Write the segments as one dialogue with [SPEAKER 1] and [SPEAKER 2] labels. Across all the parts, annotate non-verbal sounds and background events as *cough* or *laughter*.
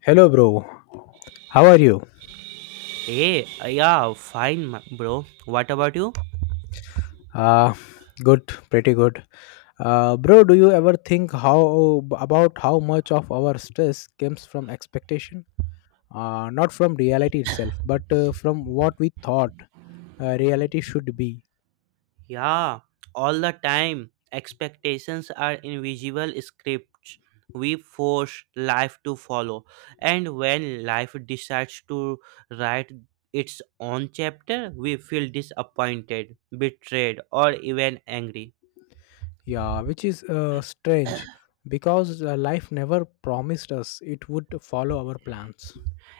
[SPEAKER 1] Hello, bro. How are you?
[SPEAKER 2] Hey, yeah, fine, bro. What about you?
[SPEAKER 1] Uh, Good, pretty good. Bro, do you ever think how about how much of our stress comes from expectation? Not from reality itself, but from what we thought reality should be.
[SPEAKER 2] Yeah, all the time. Expectations are invisible scripts we force life to follow. And when life decides to write its own chapter, we feel disappointed, betrayed, or even angry.
[SPEAKER 1] Yeah, which is strange because life never promised us it would follow our plans.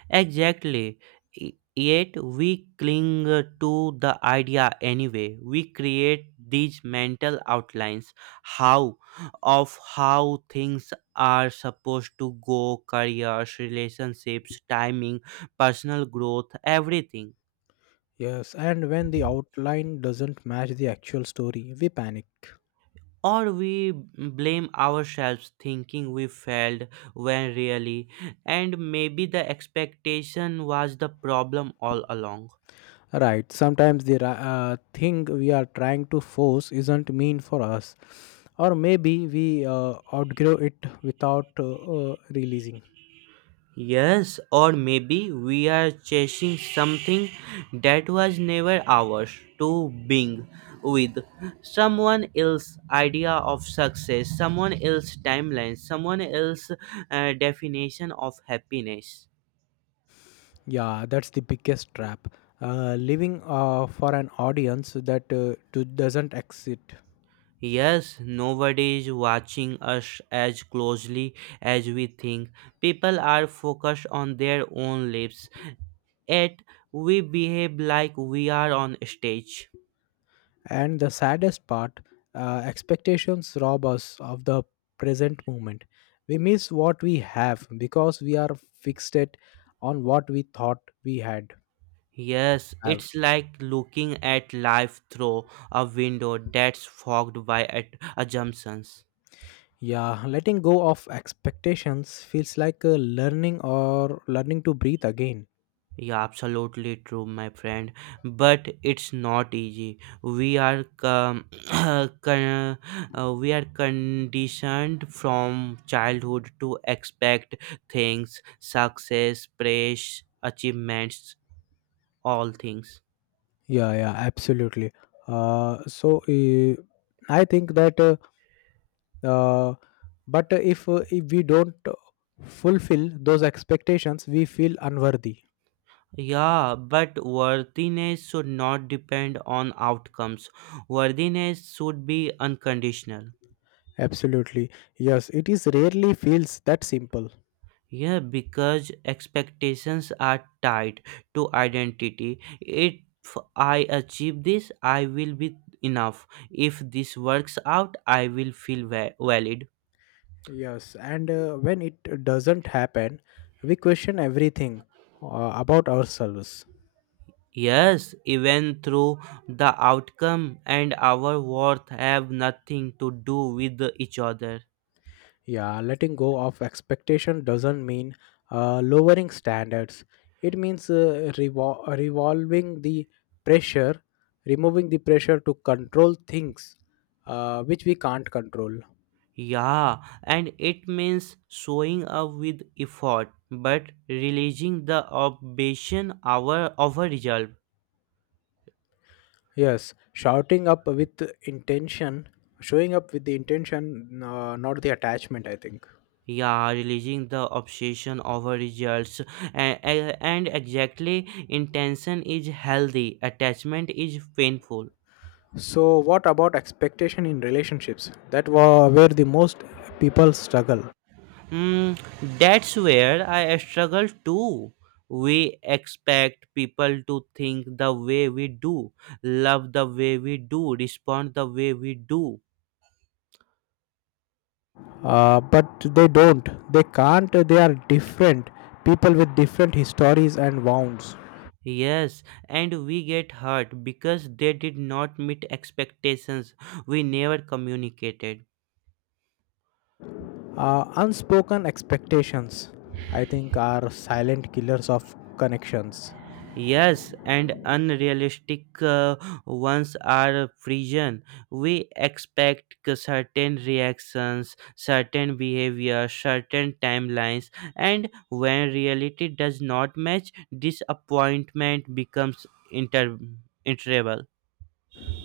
[SPEAKER 2] Exactly. Y- Yet we cling to the idea anyway. We create these mental outlines how of how things are supposed to go, careers, relationships, timing, personal growth, everything.
[SPEAKER 1] Yes, and when the outline doesn't match the actual story, we panic.
[SPEAKER 2] Or we blame ourselves thinking we failed when really and maybe the expectation was the problem all along.
[SPEAKER 1] Right, sometimes the thing we are trying to force isn't mean for us, or maybe we outgrow it without releasing.
[SPEAKER 2] Yes, or maybe we are chasing something that was never ours to being with someone else's idea of success, someone else's timeline, someone else's definition of happiness.
[SPEAKER 1] Yeah, that's the biggest trap. Living for an audience that doesn't exist.
[SPEAKER 2] Yes, nobody is watching us as closely as we think. People are focused on their own lives, yet we behave like we are on stage.
[SPEAKER 1] And the saddest part, expectations rob us of the present moment. We miss what we have because we are fixated on what we thought we had
[SPEAKER 2] Yes,
[SPEAKER 1] have.
[SPEAKER 2] it's like looking at life through a window that's fogged by assumptions.
[SPEAKER 1] Yeah, letting go of expectations feels like a learning or learning to breathe again.
[SPEAKER 2] Yeah, absolutely true, my friend. But it's not easy. *coughs* *clears throat* Con- we are conditioned from childhood to expect things, success, praise, achievements, all things.
[SPEAKER 1] Yeah, yeah, absolutely. Uh, so uh, I think that, uh, but if we don't fulfill those expectations, we feel unworthy.
[SPEAKER 2] Yeah, but worthiness should not depend on outcomes. Worthiness should be unconditional.
[SPEAKER 1] Absolutely. Yes, it is rarely feels that simple.
[SPEAKER 2] Yeah, because expectations are tied to identity. If I achieve this, I will be enough. If this works out, I will feel valid.
[SPEAKER 1] Yes, and when it doesn't happen, we question everything about ourselves.
[SPEAKER 2] Yes, even through the outcome and our worth have nothing to do with each other.
[SPEAKER 1] Yeah, letting go of expectation doesn't mean lowering standards. It means revolving the pressure, removing the pressure to control things which we can't control.
[SPEAKER 2] Yeah, and it means showing up with effort, but releasing the obsession over result.
[SPEAKER 1] Yes, shouting up with intention, showing up with the intention, not the attachment, I think.
[SPEAKER 2] Yeah, releasing the obsession over results. And, and exactly, intention is healthy, attachment is painful.
[SPEAKER 1] So, what about expectation in relationships? Where the most people struggle.
[SPEAKER 2] Mm, that's where I struggle too. We expect people to think the way we do, love the way we do, respond the way we do.
[SPEAKER 1] But they don't. They can't. They are different people with different histories and wounds.
[SPEAKER 2] Yes, and we get hurt because they did not meet expectations we never communicated.
[SPEAKER 1] Unspoken expectations, I think, are silent killers of connections.
[SPEAKER 2] Yes, and unrealistic ones are prison. We expect certain reactions, certain behavior, certain timelines, and when reality does not match, disappointment becomes interable.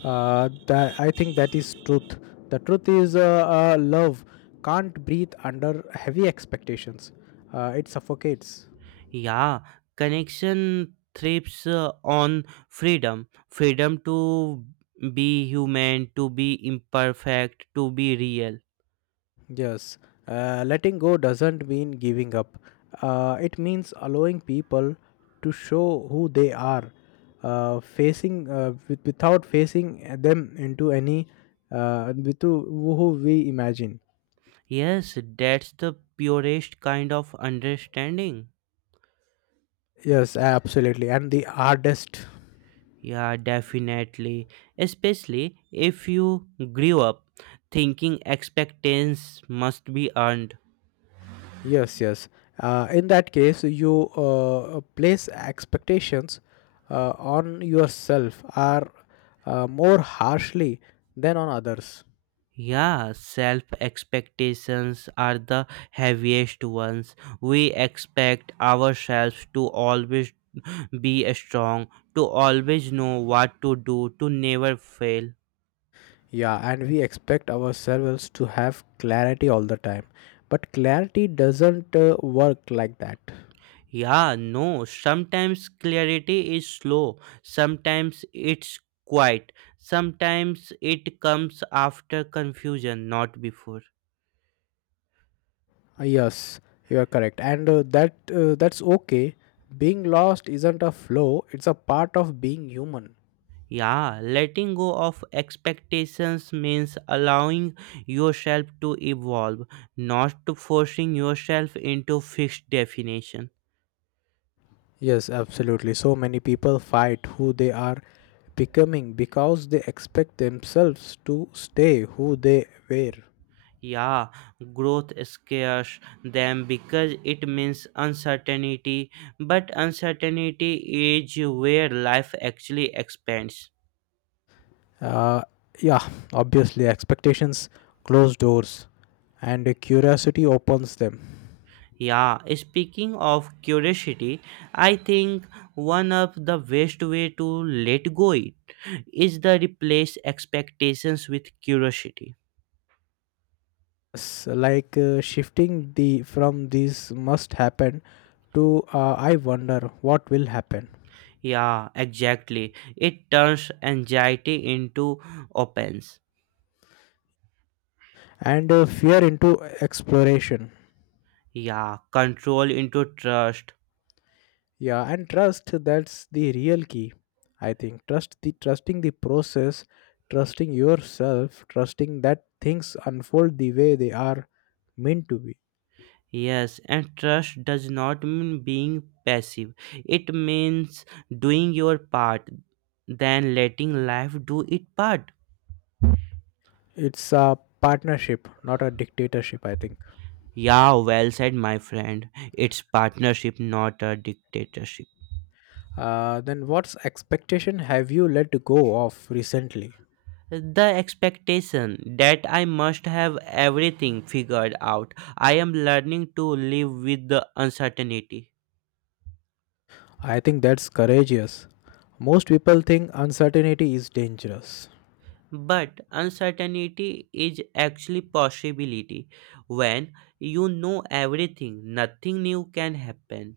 [SPEAKER 1] That I think that is truth. The truth is, love can't breathe under heavy expectations. It suffocates.
[SPEAKER 2] Yeah, connection thrives on freedom to be human, to be imperfect, to be real.
[SPEAKER 1] Yes, letting go doesn't mean giving up. It means allowing people to show who they are, facing with, without facing them into any with who we imagine.
[SPEAKER 2] Yes, that's the purest kind of understanding.
[SPEAKER 1] Yes, absolutely. And the hardest.
[SPEAKER 2] Yeah, definitely. Especially if you grew up thinking expectations must be earned.
[SPEAKER 1] Yes, yes. In that case, you place expectations on yourself are more harshly than on others.
[SPEAKER 2] Yeah, self expectations are the heaviest ones. We expect ourselves to always be strong, to always know what to do, to never fail.
[SPEAKER 1] Yeah, and we expect ourselves to have clarity all the time. But clarity doesn't work like that.
[SPEAKER 2] Yeah, no, sometimes clarity is slow, sometimes it's quiet, sometimes it comes after confusion, not before.
[SPEAKER 1] Yes, you are correct. And that that's okay. Being lost isn't a flaw, it's a part of being human.
[SPEAKER 2] Yeah, letting go of expectations means allowing yourself to evolve, not to forcing yourself into fixed definition.
[SPEAKER 1] Yes, absolutely. So many people fight who they are becoming because they expect themselves to stay who they were.
[SPEAKER 2] Yeah, growth scares them because it means uncertainty, but uncertainty is where life actually expands.
[SPEAKER 1] Uh, yeah, obviously, expectations close doors and curiosity opens them.
[SPEAKER 2] Yeah, speaking of curiosity, I think one of the best way to let go it is the replace expectations with curiosity.
[SPEAKER 1] It's like shifting the from this must happen to I wonder what will happen.
[SPEAKER 2] Yeah, exactly. It turns anxiety into opens.
[SPEAKER 1] And fear into exploration.
[SPEAKER 2] Yeah, control into trust.
[SPEAKER 1] Yeah, and trust, that's the real key. I think trust the trusting the process, trusting yourself, trusting that things unfold the way they are meant to be.
[SPEAKER 2] Yes, and trust does not mean being passive. It means doing your part, then letting life do its part.
[SPEAKER 1] It's a partnership, not a dictatorship, I think.
[SPEAKER 2] Yeah, well said, my friend. It's partnership, not a dictatorship.
[SPEAKER 1] Then what's expectation have you let go of recently?
[SPEAKER 2] The expectation that I must have everything figured out. I am learning to live with the uncertainty.
[SPEAKER 1] I think that's courageous. Most people think uncertainty is dangerous.
[SPEAKER 2] But uncertainty is actually possibility. When you know everything, nothing new can happen.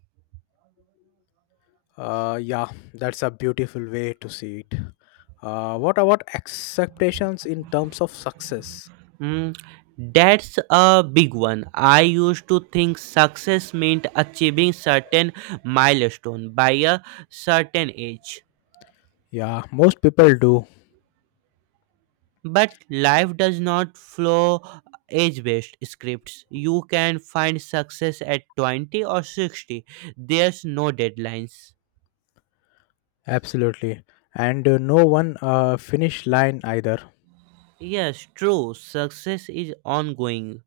[SPEAKER 1] Yeah, that's a beautiful way to see it. What about expectations in terms of success?
[SPEAKER 2] Mm, that's a big one. I used to think success meant achieving certain milestone by a certain age.
[SPEAKER 1] Yeah, most people do.
[SPEAKER 2] But life does not flow age-based scripts. You can find success at 20 or 60. There's no deadlines.
[SPEAKER 1] Absolutely. And no one finish line either.
[SPEAKER 2] Yes, true. Success is ongoing,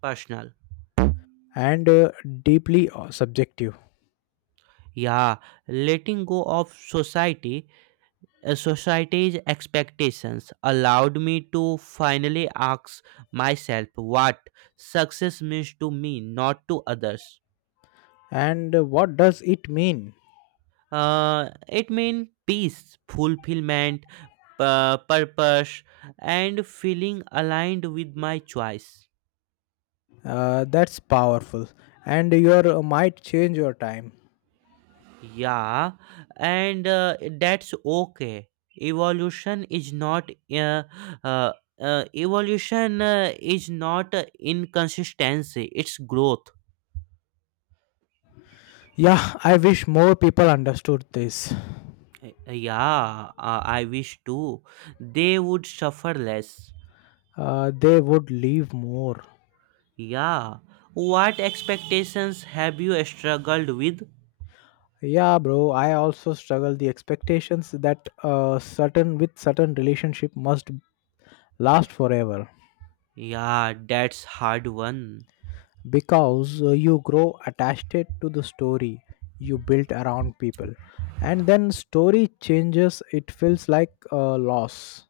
[SPEAKER 2] personal.
[SPEAKER 1] And deeply subjective.
[SPEAKER 2] Yeah, letting go of society, society's expectations allowed me to finally ask myself what success means to me, not to others.
[SPEAKER 1] And what does it mean?
[SPEAKER 2] It means peace, fulfillment, purpose, and feeling aligned with my choice.
[SPEAKER 1] That's powerful. And your might change your time.
[SPEAKER 2] Yeah, and that's okay. Evolution is not uh, uh, evolution is not inconsistency. It's growth.
[SPEAKER 1] Yeah, I wish more people understood this.
[SPEAKER 2] Yeah, I wish too. They would suffer less.
[SPEAKER 1] They would live more.
[SPEAKER 2] Yeah. What expectations have you struggled with?
[SPEAKER 1] Yeah, bro. I also struggle the expectations that certain with certain relationship must last forever
[SPEAKER 2] Yeah, that's hard one.
[SPEAKER 1] because you grow attached it to the story you built around people, and then story changes. It feels like a loss.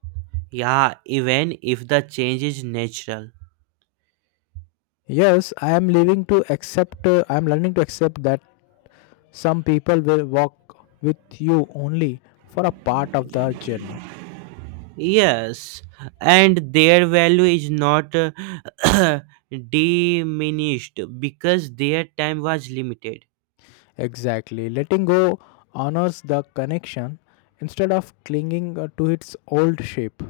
[SPEAKER 2] Yeah, even if the change is natural.
[SPEAKER 1] Yes, I am leaving to accept. I am learning to accept that some people will walk with you only for a part of the journey.
[SPEAKER 2] Yes, and their value is not *clears throat* diminished because their time was limited.
[SPEAKER 1] Exactly. Letting go honors the connection instead of clinging to its old shape.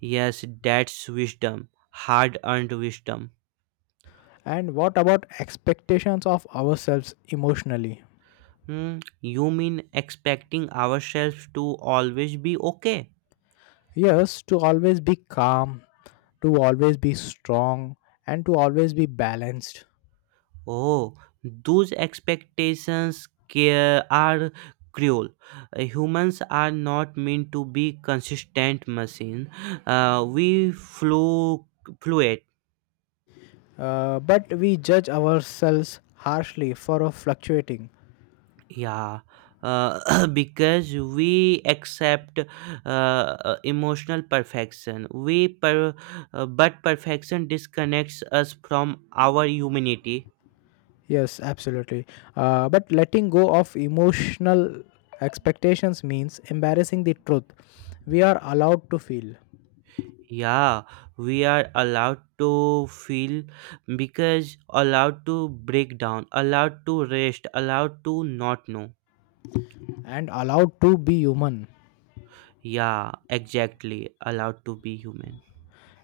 [SPEAKER 2] Yes, that's wisdom, hard earned wisdom.
[SPEAKER 1] And what about expectations of ourselves emotionally?
[SPEAKER 2] Hmm, you mean expecting ourselves to always be okay?
[SPEAKER 1] Yes, to always be calm, to always be strong, and to always be balanced.
[SPEAKER 2] Oh, those expectations are cruel. Humans are not meant to be consistent machines. Uh, we flu- fluctuate.
[SPEAKER 1] But we judge ourselves harshly for fluctuating.
[SPEAKER 2] Yeah, *clears throat* because we accept emotional perfection. But perfection disconnects us from our humanity.
[SPEAKER 1] Yes, absolutely. But letting go of emotional expectations means embarrassing the truth we are allowed to feel.
[SPEAKER 2] Yeah, we are allowed to feel because allowed to break down, allowed to rest, allowed to not know.
[SPEAKER 1] And allowed to be human.
[SPEAKER 2] Yeah, exactly, allowed to be human.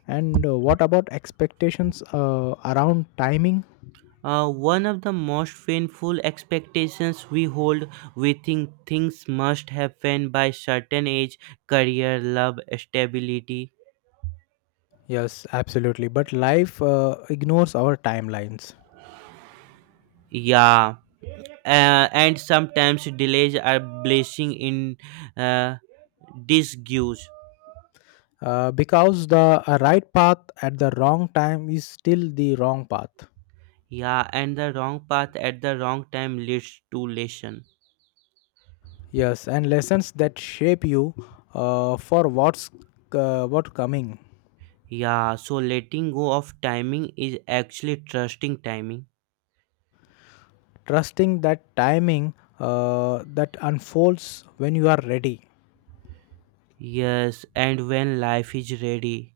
[SPEAKER 1] And what about expectations around timing?
[SPEAKER 2] One of the most painful expectations we hold, we think things must happen by certain age, career, love, stability.
[SPEAKER 1] Yes, absolutely, but life ignores our timelines.
[SPEAKER 2] Yeah, uh, and sometimes delays are blessing in uh, disguise.
[SPEAKER 1] Because the right path at the wrong time is still the wrong path.
[SPEAKER 2] Yeah, and the wrong path at the wrong time leads to lesson.
[SPEAKER 1] Yes, and lessons that shape you for what's what coming.
[SPEAKER 2] Yeah, so letting go of timing is actually trusting timing.
[SPEAKER 1] Trusting that timing that unfolds when you are ready.
[SPEAKER 2] Yes, and when life is ready.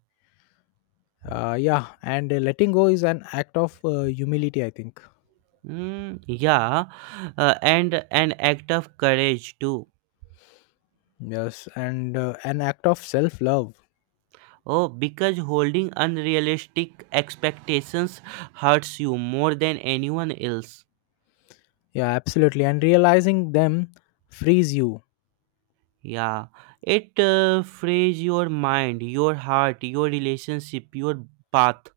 [SPEAKER 1] Yeah, and letting go is an act of humility, I think.
[SPEAKER 2] Mm, yeah, and an act of courage too.
[SPEAKER 1] Yes, and an act of self love.
[SPEAKER 2] Oh, because holding unrealistic expectations hurts you more than anyone else.
[SPEAKER 1] Yeah, absolutely. And realizing them frees you.
[SPEAKER 2] Yeah, it frays your mind, your heart, your relationship, your path,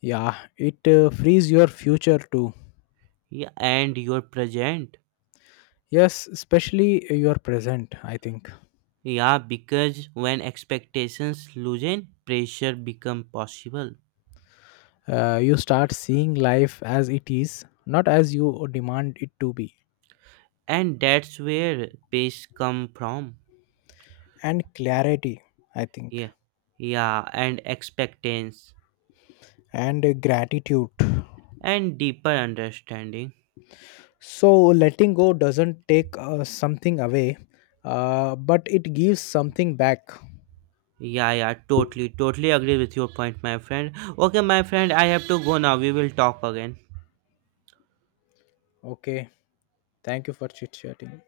[SPEAKER 1] Yeah, it frees your future too.
[SPEAKER 2] yeah, and your present.
[SPEAKER 1] Yes, especially your present, I think.
[SPEAKER 2] Yeah, because when expectations loosen, pressure become possible,
[SPEAKER 1] You start seeing life as it is, not as you demand it to be.
[SPEAKER 2] and that's where peace come from.
[SPEAKER 1] And clarity, I think.
[SPEAKER 2] Yeah, yeah, and expectance
[SPEAKER 1] And gratitude.
[SPEAKER 2] and deeper understanding.
[SPEAKER 1] So, letting go doesn't take something away, but it gives something back.
[SPEAKER 2] Yeah, yeah, totally, totally agree with your point, my friend. Okay, my friend, I have to go now. We will talk again.
[SPEAKER 1] Okay, thank you for chit chatting.